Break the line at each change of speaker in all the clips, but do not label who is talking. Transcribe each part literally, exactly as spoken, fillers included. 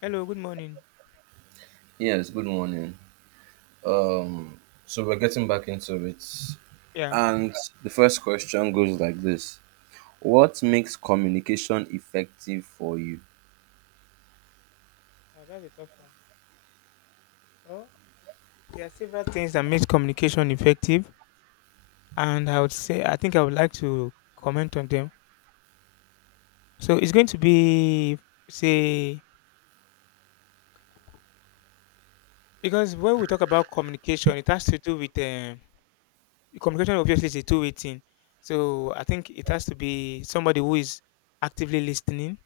Hello, good morning.
Yes, good morning. So we're getting back into it.
Yeah.
And the first question goes like this: what makes communication effective for you?
Oh, that's a tough one. Well, there are several things that makes communication effective, and I would say I think I would like to comment on them. So it's going to be say because when we talk about communication, it has to do with um, communication. Obviously, is a two-way thing. So I think it has to be somebody who is actively listening,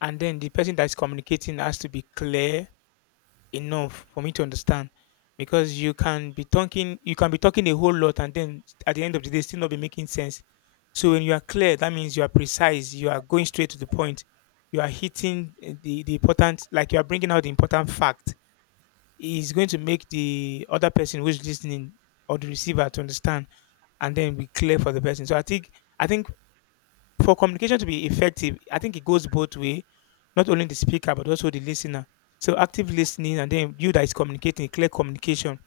and then the person that's communicating has to be clear enough for me to understand, because you can be talking you can be talking a whole lot and then at the end of the day still not be making sense. So when you are clear, that means you are precise, you are going straight to the point, you are hitting eh, the the important, like you are bringing out the important fact, is going to make the other person who's listening or the receiver to understand and then be clear for the person. So i think i think for communication to be effective, I think it goes both way, not only the speaker but also the listener. So active listening, and then you that is communicating, clear communication,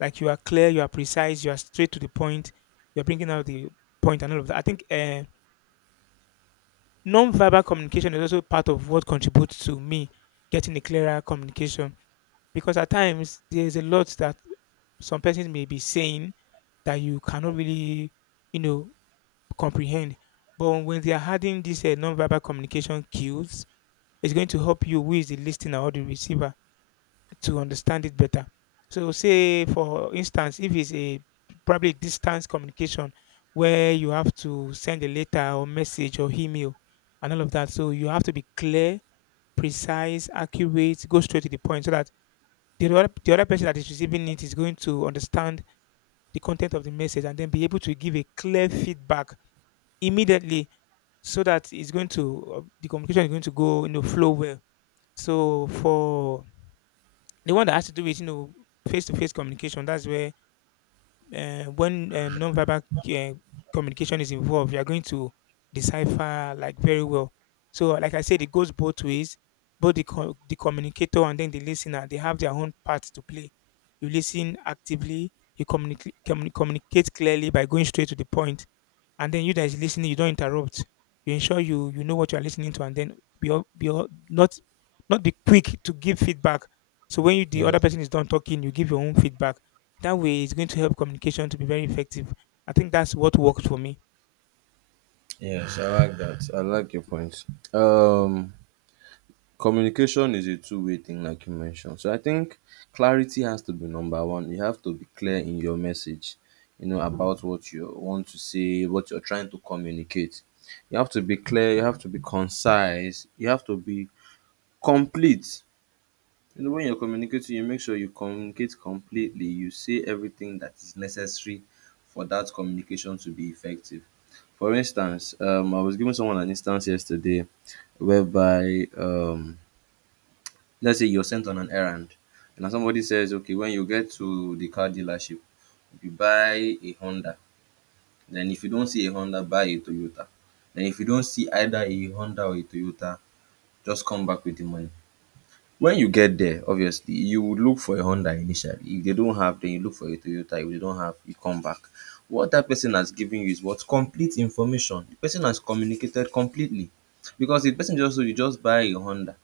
like you are clear, you are precise, you are straight to the point, you are bringing out the point and all of that. I think uh, non-verbal communication is also part of what contributes to me getting a clearer communication, because at times there is a lot that some persons may be saying that you cannot really, you know, comprehend. But when they are adding these uh, non-verbal communication cues, it's going to help you, who is the listener or the receiver, to understand it better. So, say for instance, if it's a probably distance communication where you have to send a letter or message or email and all of that, so you have to be clear, precise, accurate, go straight to the point, so that the other, the other person that is receiving it is going to understand the content of the message and then be able to give a clear feedback immediately, so that it's going to uh, the communication is going to go you know flow well. So for the one that has to do with you know face to face communication, that's where uh, when uh, non-verbal uh, communication is involved, you are going to decipher like very well. So like I said, it goes both ways. Both the co- the communicator and then the listener, they have their own part to play. You listen actively. You communicate communicate clearly by going straight to the point, and then you that is listening, you don't interrupt. You ensure you you know what you are listening to, and then be al- be al- not not be quick to give feedback. So when you, the other
Yes,
person is done talking, you give your own feedback. That way, it's going to help communication to be very effective. I think that's what worked for me.
yes, I like that. I like your points. Um, Communication is a two-way thing, like you mentioned. So I think clarity has to be number one. You have to be clear in your message, you know, about what you want to say, what you're trying to communicate. You have to be clear. You have to be concise. You have to be complete. You know, when you're communicating, you make sure you communicate completely. You say everything that is necessary for that communication to be effective. For instance, um, I was giving someone an instance yesterday whereby, um, let's say you're sent on an errand, and somebody says, okay, when you get to the car dealership, you buy a Honda. Then if you don't see a Honda, buy a Toyota. Then if you don't see either a Honda or a Toyota, just come back with the money. When you get there, obviously, you would look for a Honda initially. If they don't have, then you look for a Toyota. If they don't have, you come back. What that person has given you is what complete information. The person has communicated completely. Because the person just told you just buy a Honda.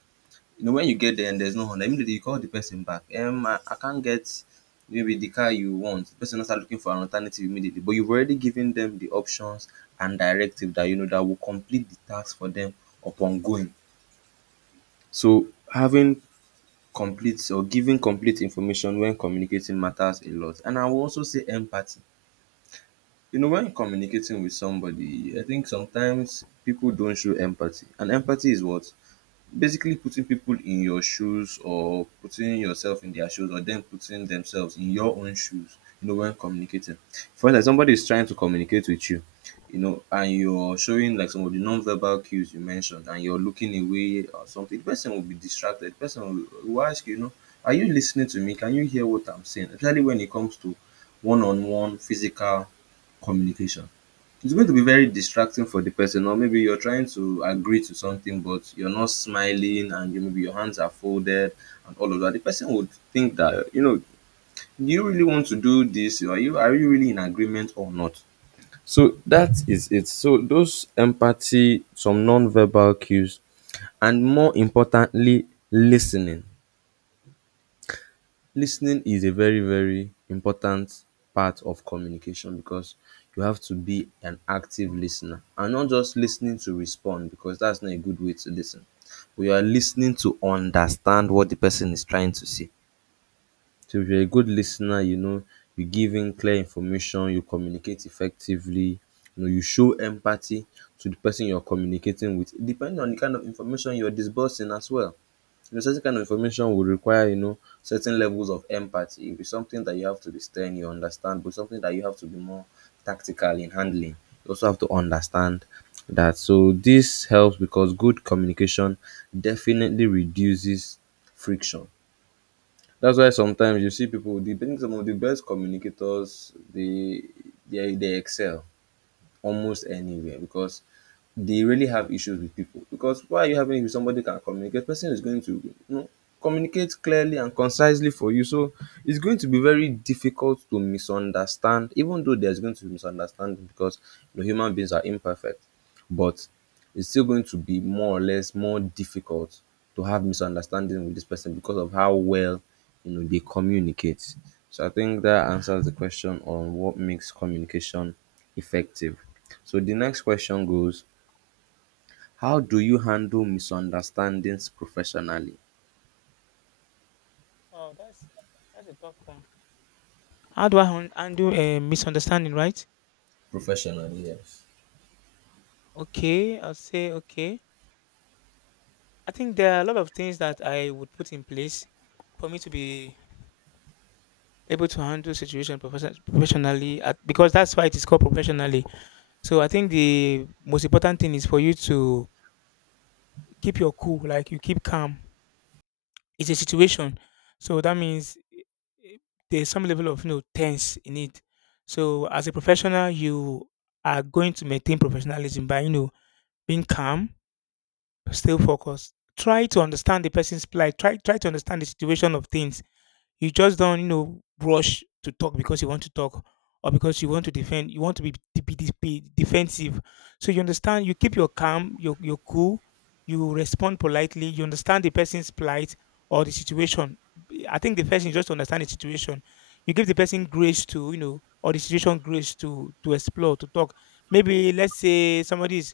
You know, when you get there and there's no Honda, immediately you call the person back. Um, I, I can't get maybe the car you want. The person will start looking for an alternative immediately. But you've already given them the options and directive that you know that will complete the task for them upon going. So having complete or giving complete information when communicating matters a lot, and I will also say empathy. You know, when communicating with somebody, I think sometimes people don't show empathy, and empathy is what, basically, putting people in your shoes, or putting yourself in their shoes, or them putting themselves in your own shoes, you know, when communicating. For instance, somebody is trying to communicate with you, you know, and you're showing like some of the non-verbal cues you mentioned, and you're looking away or something. The person will be distracted. The person will, will ask you, you know, are you listening to me? Can you hear what I'm saying? Especially when it comes to one-on-one physical communication, it's going to be very distracting for the person. Or maybe you're trying to agree to something, but you're not smiling, and you, maybe your hands are folded, and all of that. The person would think that, you know, do you really want to do this? Are you are you really in agreement or not? So that is it. So those empathy, some non-verbal cues, and more importantly, listening. Lis ten ing is a very very important part of communication, because you have to be an active lis ten er and not just lis ten ing to respond, because that's not a good way to lis ten. But you are lis ten ing to understand what the person is trying to say. So if you're a good lis ten er, you know, you give in clear information, you communicate effectively, you know, you show empathy to the person you're communicating with, depending on the kind of information you're disbursing as well. Because certain kind of information will require, you know, certain levels of empathy. It'll be something that you have to be stern, you understand, but something that you have to be more tactical in handling. You also have to understand that. So this helps because good communication definitely reduces friction. That's why sometimes you see people, the, I think some of the best communicators, they, they, they excel almost anywhere, because they really have issues with people. Because why are you having it with somebody who can communicate? Person is going to, you know, communicate clearly and concisely for you. So it's going to be very difficult to misunderstand, even though there's going to be misunderstanding, because, you know, human beings are imperfect. But it's still going to be more or less more difficult to have misunderstanding with this person because of how well, you know, they communicate. So I think that answers the question on what makes communication effective. So the next question goes, how do you handle misunderstandings professionally?
Oh, that's that's a tough one. How do I han- handle a misunderstanding? Right?
Professionally, yes.
Okay, I'll say okay. I think there are a lot of things that I would put in place for me to be able to handle situation profession- professionally at, because that's why it is called professionally. So I think the most important thing is for you to keep your cool, like you keep calm. It's a situation, so that means eh, there's some level of you know tense in it. So as a professional, you are going to maintain professionalism by you know being calm, still focused, try to understand the person's plight, try try to understand the situation of things. You just don't, you know, rush to talk because you want to talk or because you want to defend. You want to be, de- be, de- be defensive. So you understand. You keep your calm. You're, you're cool. You respond politely. You understand the person's plight or the situation. I think the first thing is just to understand the situation. You give the person grace to, you know, or the situation grace to to explore to talk. Maybe let's say somebody is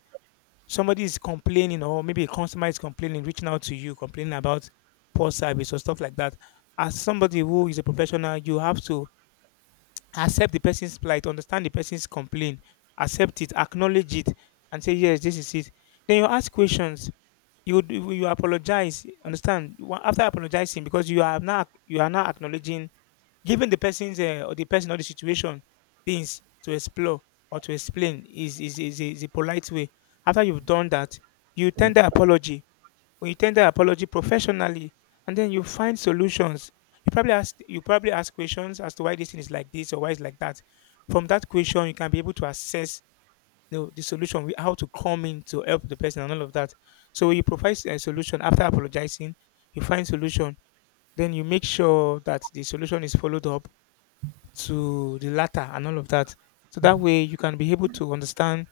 somebody is complaining, or maybe a customer is complaining, reaching out to you, complaining about poor service or stuff like that. As somebody who is a professional, you have to accept the person's plight, understand the person's complaint, accept it, acknowledge it, and say, yes, this is it. Then you ask questions. You d- you apologize. Understand? Wa- After apologizing, because you are now you are now acknowledging, giving the person's uh, or the person or the situation things to explore or to explain is is, is, a, is a polite way. After you've done that, you tender apology. When you tender apology professionally, and then you find solutions. You probably ask you probably ask questions as to why this thing is like this or why it's like that. From that question, you can be able to assess, you know, the solution, wi- how to come in to help the person and all of that. So you provide a solution. After apologizing, you find solution, then you make sure that the solution is followed up to the latter and all of that. So that way you can be able to understand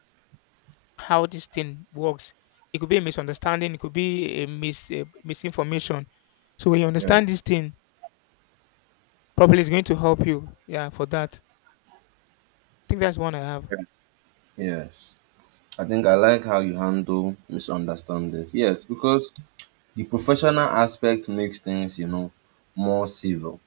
how this thing works. It could be a misunderstanding, it could be a mis a misinformation. So when you
Yeah.
understand this thing properly, it's going to help you. Yeah, for that. I think that's one I have.
Yes. Yes. I think I like how you handle misunderstandings. Yes, because the professional aspect makes things, you know, more civil.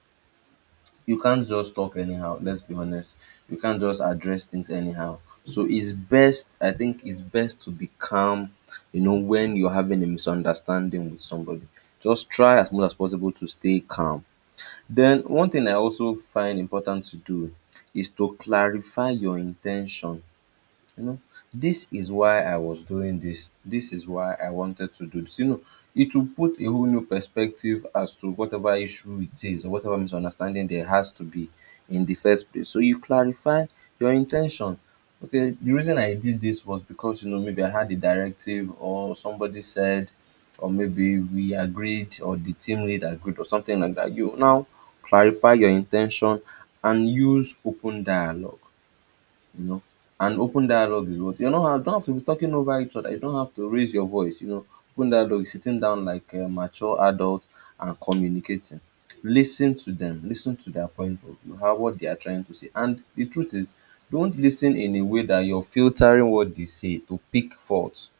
You can't just talk anyhow, let's be honest. You can't just address things anyhow. So it's best, I think it's best to be calm, you know, when you're having a misunderstanding with somebody. Just try as much as possible to stay calm. Den one thing I also find important to do is to clarify your in ten tion. You know, this is why I was doing this, this is why I wanted to do this. You know, it will put a whole new perspective as to whatever issue it is or whatever misunderstanding there has to be in the first place. So you clarify your intention. Okay, the reason I did this was because, you know, maybe I had a directive, or somebody said, or maybe we agreed, or the team lead agreed, or something like that. You now clarify your intention and use open dialogue, you know. And open dialogue is what, you know. You don't have to be talking over each other. You don't have to raise your voice. You know, open dialogue is sitting down like a mature adult and communicating. Listen to them. Listen to their point of view. How what they are trying to say. And the truth is, don't listen in a way that you're filtering what they say to pick faults,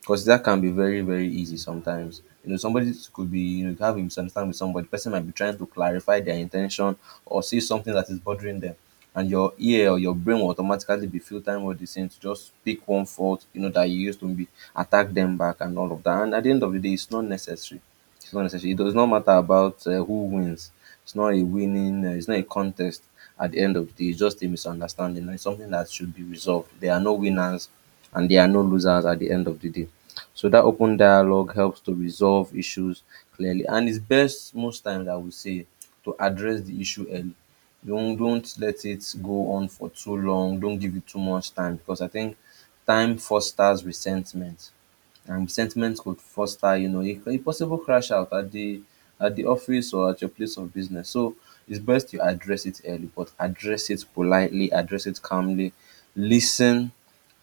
because that can be very very easy sometimes. You know, somebody could be, you know, have a misunderstanding with somebody. The person might be trying to clarify their intention or say something that is bothering them, and your ear or your brain will automatically be filtering what they saying to just pick one fault, you know, that you used to be attack them back and all of that. And at the end of the day, it's not necessary it's not necessary It does not matter about uh, who wins. It's not a winning uh, it's not a contest. At the end of the day, it's just a misunderstanding, it's something that should be resolved. There are no winners and there are no losers at the end of the day. So that open dialogue helps to resolve issues clearly, and it's best, most times I would say, to address the issue early. Don't don't let it go on for too long. Don't give it too much time, because I think time fosters resentment, and resentment could foster, you know, a, a possible crash out at the at the office or at your place of business. So it's best you address it early, but address it politely, address it calmly, listen,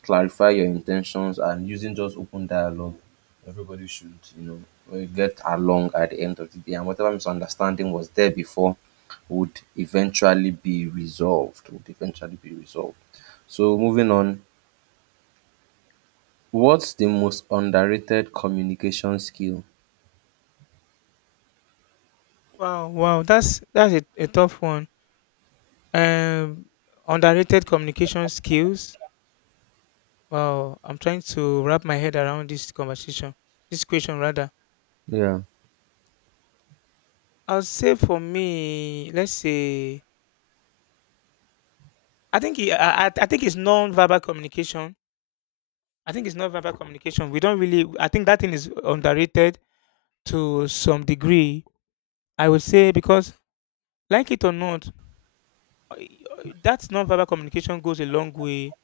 clarify your intentions and using just open dialogue. Everybody should, you know, uh, get along at the end of the day, and whatever misunderstanding was there before would eventually be resolved. Would eventually be resolved. So moving on, what's the most underrated communication skill?
Wow, wow, that's that's a, a tough one. Um, Underrated communication skills. Wow, I'm trying to wrap my head around this conversation, this question rather.
Yeah.
I'll say for me, let's say I think he, I, I I think it's non-verbal communication. I think it's non-verbal communication. We don't really. I think that thing is underrated to some degree. I would say because, like it or not, uh, that non-verbal communication goes a long way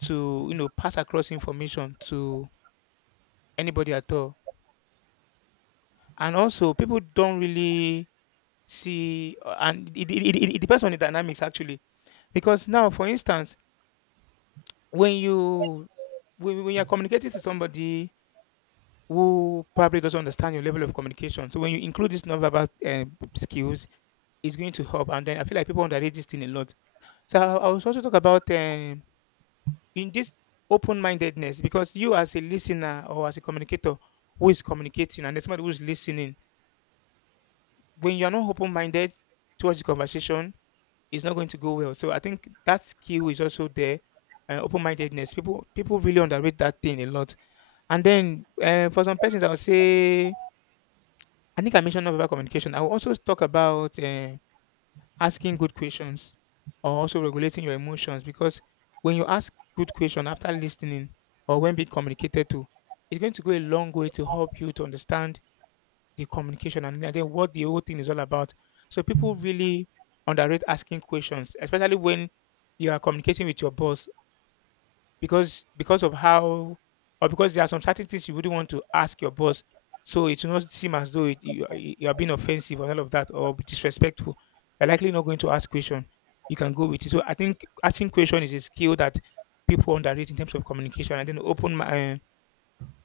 to you know pass across information to anybody at all. And also, people don't really see, uh, and it, it, it, it depends on the dynamics actually. Because now, for instance, when you when, when you're communicating to somebody who probably doesn't understand your level of communication. So when you include this nonverbal um, skills, it's going to help. And then I feel like people underrate this thing a lot. So I, I was also talk about um, in this open-mindedness, because you as a listener or as a communicator who is communicating and there's somebody who's listening, when you're not open-minded towards the conversation, it's not going to go well. So I think that skill is also there. Uh, open-mindedness, people people really underrate that thing a lot. And then uh, for some persons I would say I think I mentioned nonverbal communication. I will also talk about eh, asking good questions or also regulating your emotions, because when you ask good question after listening or when being communicated to, it's going to go a long way to help you to understand the communication and then what the whole thing is all about. So people really underrate asking questions, especially when you are communicating with your boss, because because of how, or because there are some certain things you wouldn't want to ask your boss, so it will not seem as though it, you, are- you are being offensive and all of that or disrespectful. You're likely not going to ask question. You can go with it. So I think asking question is a skill that people underrate in terms of communication, and then open mi- eh,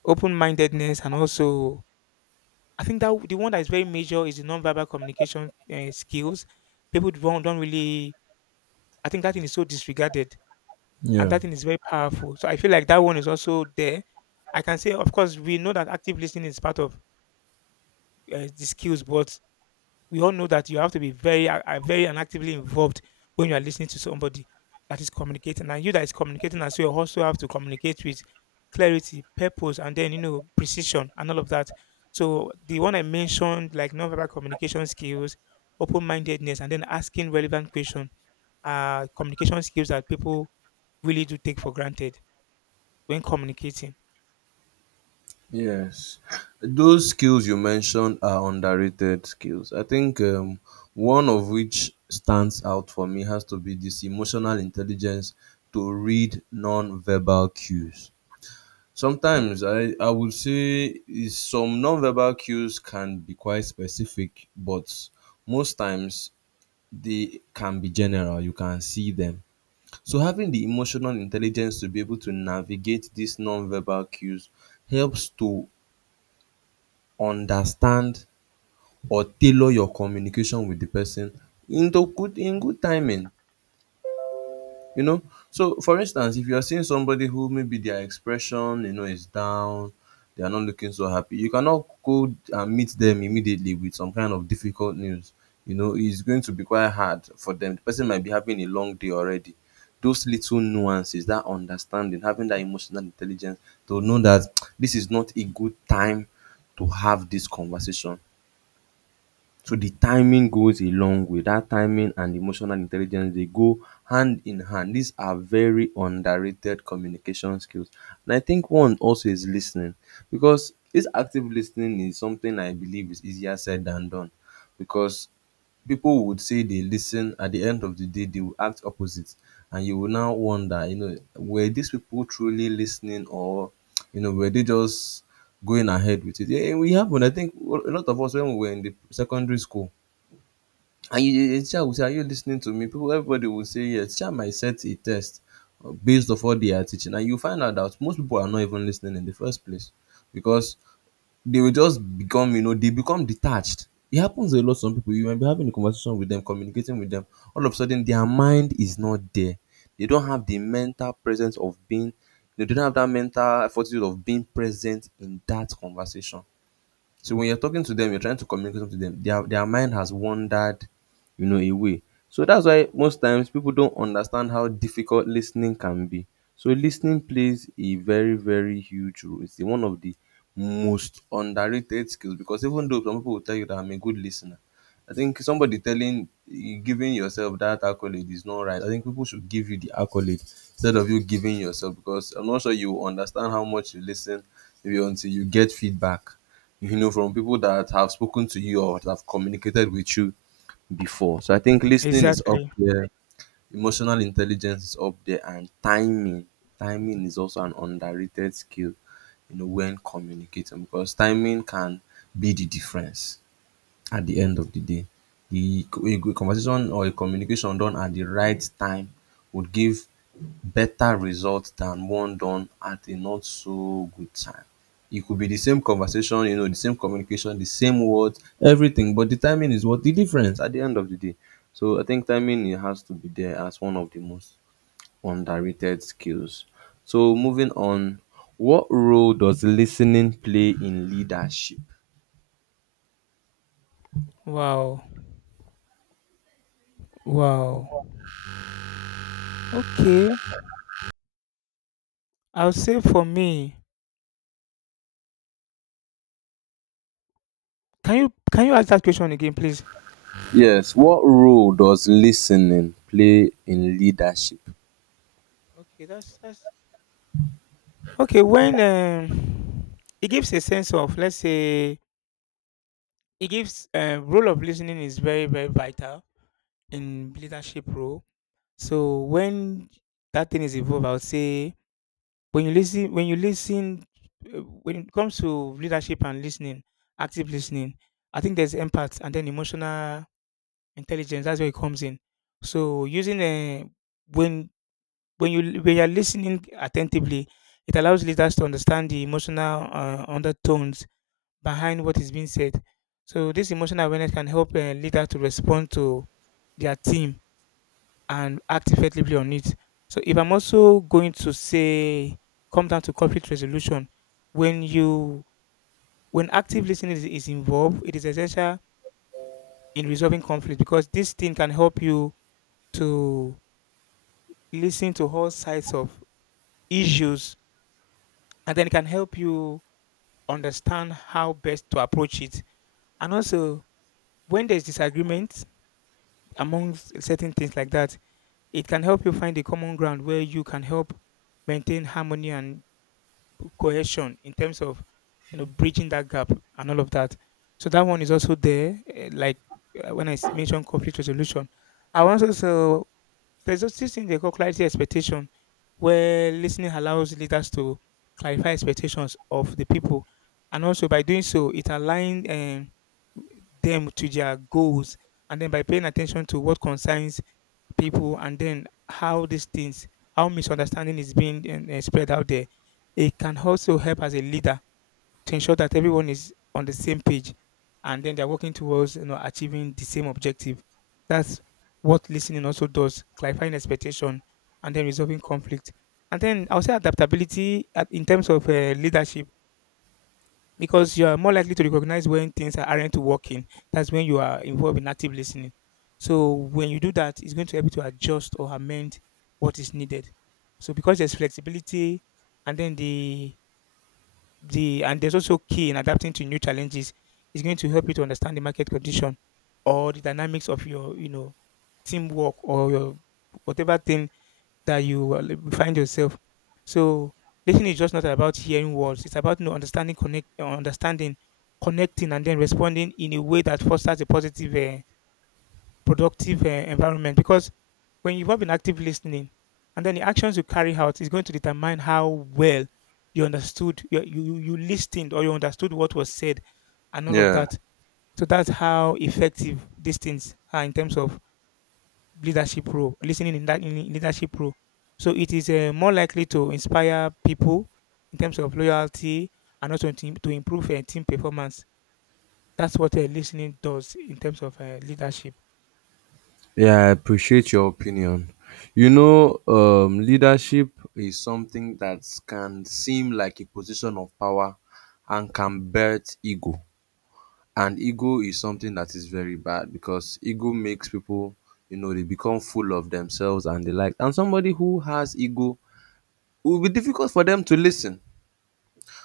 open-mindedness, and also I think that the one that is very major is the non-verbal communication uh, skills. People don't don't really. I think that thing is so disregarded, and
Yeah.
that thing is very powerful. So I feel like that one is also there. I can say, of course, we know that active listening is part of uh, the skills, but we all know that you have to be very, uh, uh, very and actively involved when you are listening to somebody that is communicating, and you that is communicating as well also have to communicate with clarity, purpose, and then you know precision and all of that. So the one I mentioned, like nonverbal communication skills, open-mindedness, and then asking relevant questions, are communication skills that people really do take for granted when communicating.
Yes, those skills you mentioned are underrated skills. I think um, one of which stands out for me has to be this emotional intelligence to read non-verbal cues. Sometimes I, I would say is some non-verbal cues can be quite specific, but most times they can be general. You can see them. So having the emotional intelligence to be able to navigate these non-verbal cues helps to understand or tailor your communication with the person into good in good timing, you know. So for instance, if you are seeing somebody who, maybe their expression, you know, is down, they are not looking so happy, you cannot go and meet them immediately with some kind of difficult news. You know, it's going to be quite hard for them. The person might be having a long day already. Those little nuances, that understanding, having that emotional intelligence to know that this is not a good time to have this conversation. So the timing goes a long way. That timing and emotional intelligence, they go hand in hand. These are very underrated communication skills. And I think one also is listening, because this active listening is something I believe is easier said than done, because people would say they listen, at the end of the day they will act opposite, and you will now wonder, you know, were these people truly listening, or you know were they just going ahead with it? Yeah, we happened. I think a lot of us when we were in the secondary school, and you the teacher would say, are you listening to me, people? Everybody would say yes, teacher might set a test uh, based off what they are teaching, and you find out that most people are not even listening in the first place. Because they will just become, you know, they become detached. It happens a lot, some people. You might be having a conversation with them, communicating with them. All of a sudden, their mind is not there. They don't have the mental presence of being, they don't have that mental fortitude of being present in that conversation. So when you're talking to them, you're trying to communicate something to them, their their mind has wandered, you know, away. So that's why most times people don't understand how difficult listening can be. So listening plays a very, very huge role. It's the- one of the most underrated skills, because even though some people will tell you that I'm a good listener, I think somebody telling, giving yourself that accolade is not right. I think people should give you the accolade instead of you giving yourself, because I'm not sure you will understand how much you listen maybe until you get feedback, you know, from people that have spoken to you or that have communicated with you before. So I think listening is up
Exactly.
there, emotional intelligence is up there, and timing. Timing is also an underrated skill, you know, when communicating, because timing can be the difference at the end of the day. The co- a good conversation or a communication done at the right time would give better result than one done at a not so good time. It could be the same conversation, you know, the same communication, the same words, everything, but the timing is what the difference at the end of the day. So I think timing, it has to be there as one of the most underrated skills. So moving on, what role does listening play in leadership?
Wow. Wow. Okay. I'll say for me. Can you can you ask that question again, please?
Yes. What role does listening play in leadership?
Okay, that's that's okay, when um, it gives a sense of, let's say, it gives uh, role of listening is very very vital in leadership role. So when that thing is involved, I would say when you listen, when you listen, uh, when it comes to leadership and listening, active listening, I think there's empath and then emotional intelligence. That's where it comes in. So using uh, when when you when you're listening attentively, it allows leaders to understand the emotional uh, undertones behind what is being said. So this emotional awareness can help a leader to respond to their team and act effectively on it. So if I'm also going to say come down to conflict resolution, when you when active listening is, is involved, it is essential in resolving conflict because this thing can help you to listen to all sides of issues, and then it can help you understand how best to approach it. And also when there's disagreement, amongst certain things like that. It can help you find a common ground where you can help maintain harmony and cohesion in terms of you know bridging that gap and all of that. So that one is also there. eh, Like uh, when I s- mentioned conflict resolution, I want to so there's also this thing they call clarity expectation, where listening allows leaders to clarify expectations of the people, and also by doing so, it aligns um, them to their goals. And then by paying attention to what concerns people, and then how these things, how misunderstanding is being um, eh, spread out there, it can also help as a leader to ensure that everyone is on the same page, and then they're working towards you know achieving the same objective. That's what listening also does: clarifying expectation, and then resolving conflict. And then I'll say adaptability at, in terms of uh, leadership, because you are more likely to recognize when things are- aren't working. That's when you are involved in active listening. So when you do that, it's going to help you to adjust or amend what is needed. So because there's flexibility, and then the the and there's also key in adapting to new challenges. It's going to help you to understand the market condition or the dynamics of your you know teamwork or your whatever thing that you uh, find yourself. So listening is just not about hearing words; it's about you know, understanding, connect, uh, understanding, connecting, and then responding in a way that fosters a positive, uh, productive uh, environment. Because when you have been active listening, and then the actions you carry out is going to determine how well you understood, you, you you listened, or you understood what was said, and all of
Yeah.
that. So that's how effective these things are in terms of leadership role, listening in that in leadership role. So it is uh, more likely to inspire people in terms of loyalty, and also to, to improve uh, team performance. That's what uh, listening does in terms of uh, leadership.
Yeah, I appreciate your opinion. You know, um, leadership is something that can seem like a position of power and can birth ego. And ego is something that is very bad, because ego makes people, you know, they become full of themselves and the like. And somebody who has ego, it will be difficult for them to listen.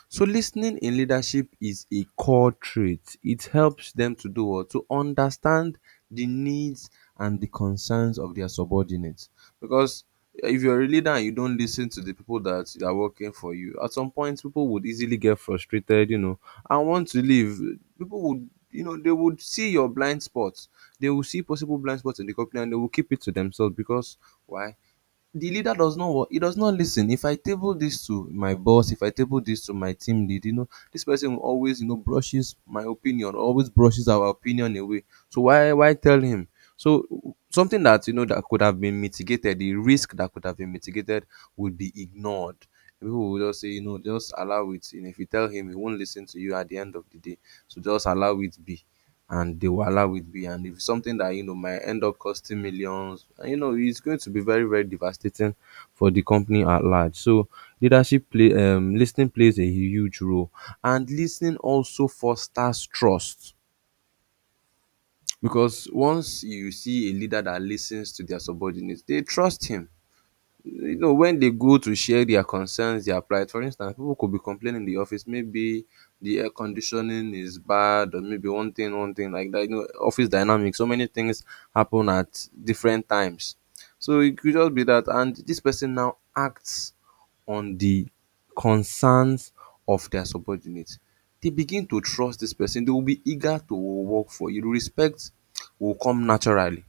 So listening in leadership is a core trait. It helps them to do what? To understand the needs and the concerns of their subordinates. Because if you're a leader and you don't listen to the people that are working for you, at some point people would easily get frustrated, you know, and want to leave. People would, you know, they would see your blind spots, they will see possible blind spots in the company, and they will keep it to themselves. Because why? The leader does not, what he does not listen. If I table this to my boss, if I table this to my team lead, you know, this person will always, you know, brushes my opinion, always brushes our opinion away. So why why tell him? So something that, you know, that could have been mitigated, the risk that could have been mitigated would be ignored. People will just say, you know, just allow it, and if you tell him he won't listen to you at the end of the day, so just allow it be. And the wahala with me, and if it's something that you know might end up costing millions, and you know it's going to be very, very devastating for the company at large. So leadership play, um listening plays a huge role. And listening also fosters trust, because once you see a leader that listens to their subordinates, they trust him. You know, when they go to share their concerns, their plight, for instance, people could be complaining in the office, maybe the air conditioning is bad, or maybe one thing, one thing like that. You know, office dynamics, so many things happen at different times. So it could just be that, and this person now acts on the concerns of their subordinates. They begin to trust this person, they will be eager to work for you. Respect will come naturally.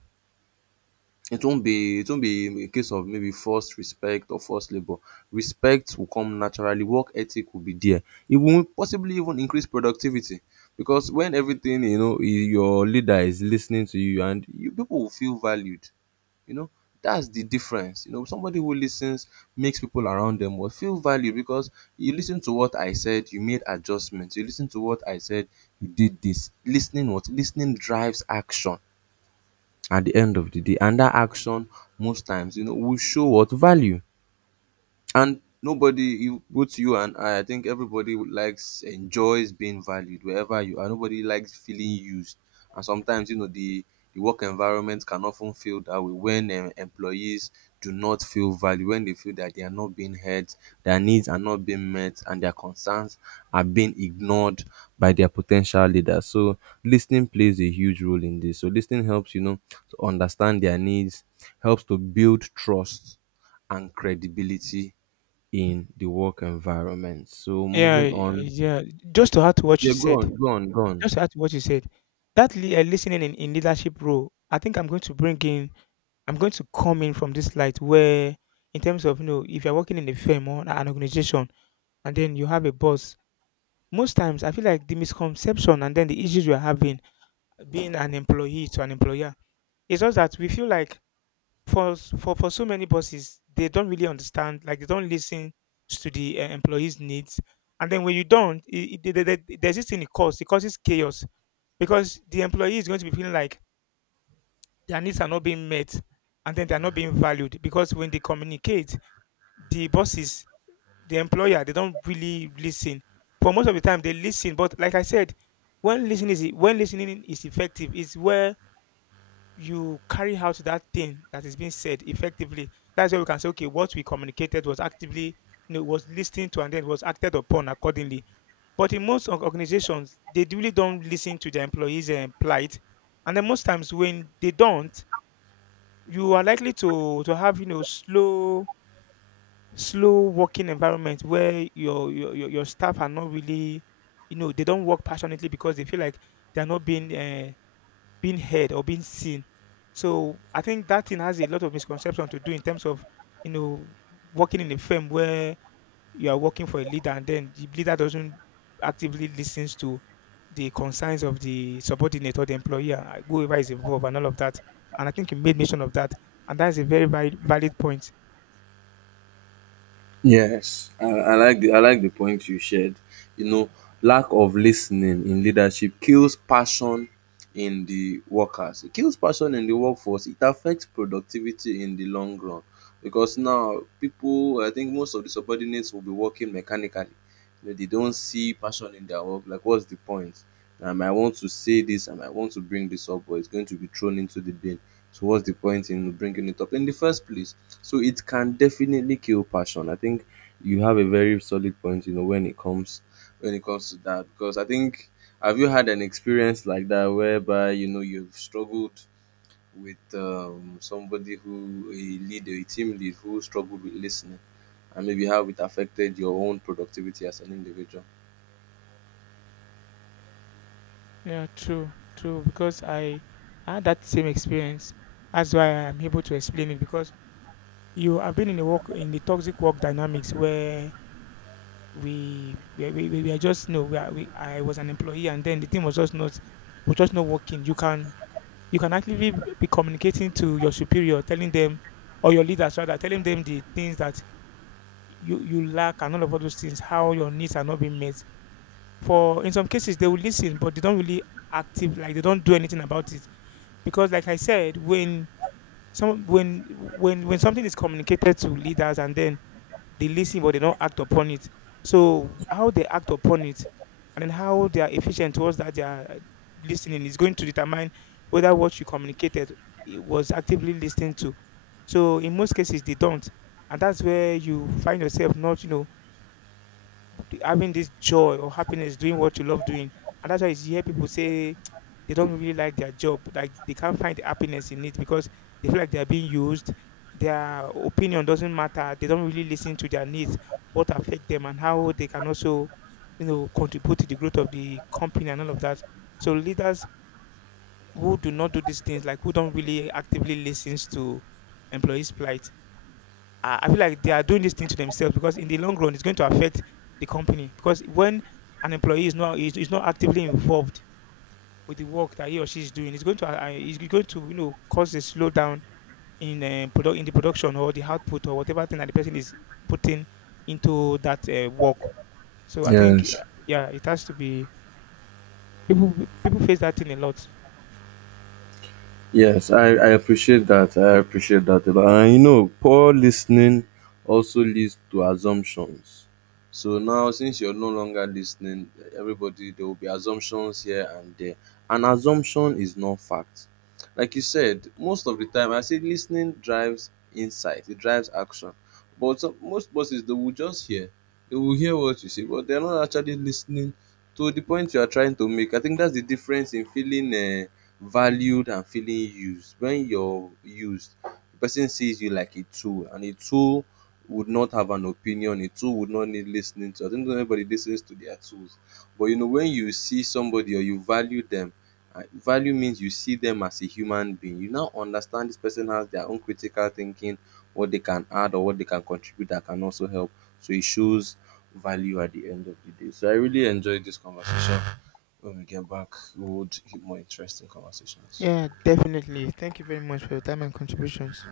It won't be it won't be a case of maybe forced respect or forced labor. Respect will come naturally. Work ethic will be there. It will possibly even increase productivity, because when everything, you know, i- your leader is listening to you and you, people will feel valued. You know, that's the difference. You know, somebody who listens makes people around them will feel valued. Because you listen to what I said, you made adjustments. You listen to what I said, you did this. Listening what listening drives action at the end of the day, and that action most times, you know, will show what value. And nobody, you, both you and I, I think everybody would likes enjoys being valued wherever you are. Nobody likes feeling used, and sometimes, you know, the the work environment can often feel that way when um, employees do not feel valued, when they feel that they are not being heard, their needs are not being met, and their concerns are being ignored by their potential leaders. So listening plays a huge role in this. So listening helps, you know, to understand their needs, helps to build trust and credibility in the work environment. So
Yeah,
moving
y-
on.
yeah. Just to add to what you
Yeah, go
said,
on, go on, go on.
just to add to what you said, that li- uh, listening in, in leadership role, I think I'm going to bring in, I'm going to come in from this light where, in terms of, you know, if you're working in a firm or an organization, and then you have a boss. Most times, I feel like the misconception and then the issues we're having being an employee to an employer is just that we feel like for s- for for so many bosses, they don't really understand, like they don't listen to the uh, employees' needs, and then when you don't, it, it, there- there- there- there's this thing it causes. It causes chaos because the employee is going to be feeling like their needs are not being met, and then they are not being valued because when they communicate, the bosses the employer, they don't really listen. But most of the time they listen, but like I said, when listening is when listening is effective is where you carry out that thing that is being said effectively. That's where we can say, okay, what we communicated was actively you know was listening to, and then was acted upon accordingly. But in most org- organizations they really don't listen to their employees and plight, and then most times when they don't, you are likely to to have you know slow, slow working environment where your your your, your staff are not really you know, they don't work passionately because they feel like they're not being uh, being heard or being seen. So I think that thing has a lot of misconception to do in terms of you know working in a firm where you are working for a leader, and then the leader doesn't actively listens to the concerns of the subordinate or the employer, uh, whoever is involved and all of that. And I think you made mention of that, and that is a very valid valid point.
Yes, I, I like the, I like the point you shared. You know, lack of listening in leadership kills passion in the workers. It kills passion in the workforce. It affects productivity in the long run, because now people, I think most of the subordinates will be working mechanically. You know, they don't see passion in their work. Like, what's the point? Um, I might want to say this. I might want to bring this up, but it's going to be thrown into the bin. So what's the point in bringing it up in the first place? So it can definitely kill passion. I think you have a very solid point, you know, when it comes when it comes to that. Because I think, have you had an experience like that, whereby, you know, you've struggled with um, somebody who, a leader, a team lead who struggled with listening, and maybe how it affected your own productivity as an individual?
Yeah, true, true. Because I had that same experience. That's why I'm able to explain it. Because you have been in the work in the toxic work dynamics where we we we, we we are just no. we, are, we I was an employee, and then the team was just not, was just not working. You can you can actively b- be communicating to your superior, telling them, or your leaders rather, telling them the things that you you lack and all of all those things, how your needs are not being met. For in some cases they will listen, but they don't really active, like they don't do anything about it. Because like I said, when some when when when something is communicated to leaders, and then they listen but they don't act upon it, so how they act upon it and then how they are efficient towards that, they are listening, is going to determine whether what you communicated, it was actively listened to. So in most cases they don't, and that's where you find yourself not you know the- having this joy or happiness doing what you love doing. And that's why you hear people say they don't really like their job, like they can't find the happiness in it because they feel like they are being used. Their opinion doesn't matter. They don't really listen to their needs, what affect them, and how they can also, you know, contribute to the growth of the company and all of that. So leaders who do not do these things, like who don't really actively listen to employees' plight, I I feel like they are doing this thing to themselves because in the long run, it's going to affect the company. Because when an employee is not is, is not actively involved with the work that he or she is doing, it's going to uh, it's going to you know cause a slowdown in uh, produ- in the production or the output or whatever thing that the person is putting into that uh, work. So I think
Yes.
eh, yeah, it has to be people people face that thing a lot.
Yes, I, I appreciate that. I appreciate that a lot. And you know, poor listening also leads to assumptions. So now, since you're no longer listening, everybody, there will be assumptions here and there. An assumption is not fact. Like you said, most of the time, I say listening drives insight, it drives action. But some, most bosses, they will just hear. They will hear what you say, but they're not actually listening to the point you are trying to make. I think that's the difference in feeling. Uh, valued and feeling used. When you're used, the person sees you like a tool, and a tool would not have an opinion. A tool would not need listening to. I don't think anybody listens to their tools. But you know, when you see somebody or you value them, uh, value means you see them as a human being. You now understand this person has their own critical thinking, what they can add or what they can contribute that can also help. So it shows value at the end of the day. So I really enjoyed this conversation. When we get back, we would hit more interesting conversations.
Yeah, definitely. Thank you very much for your time and contributions.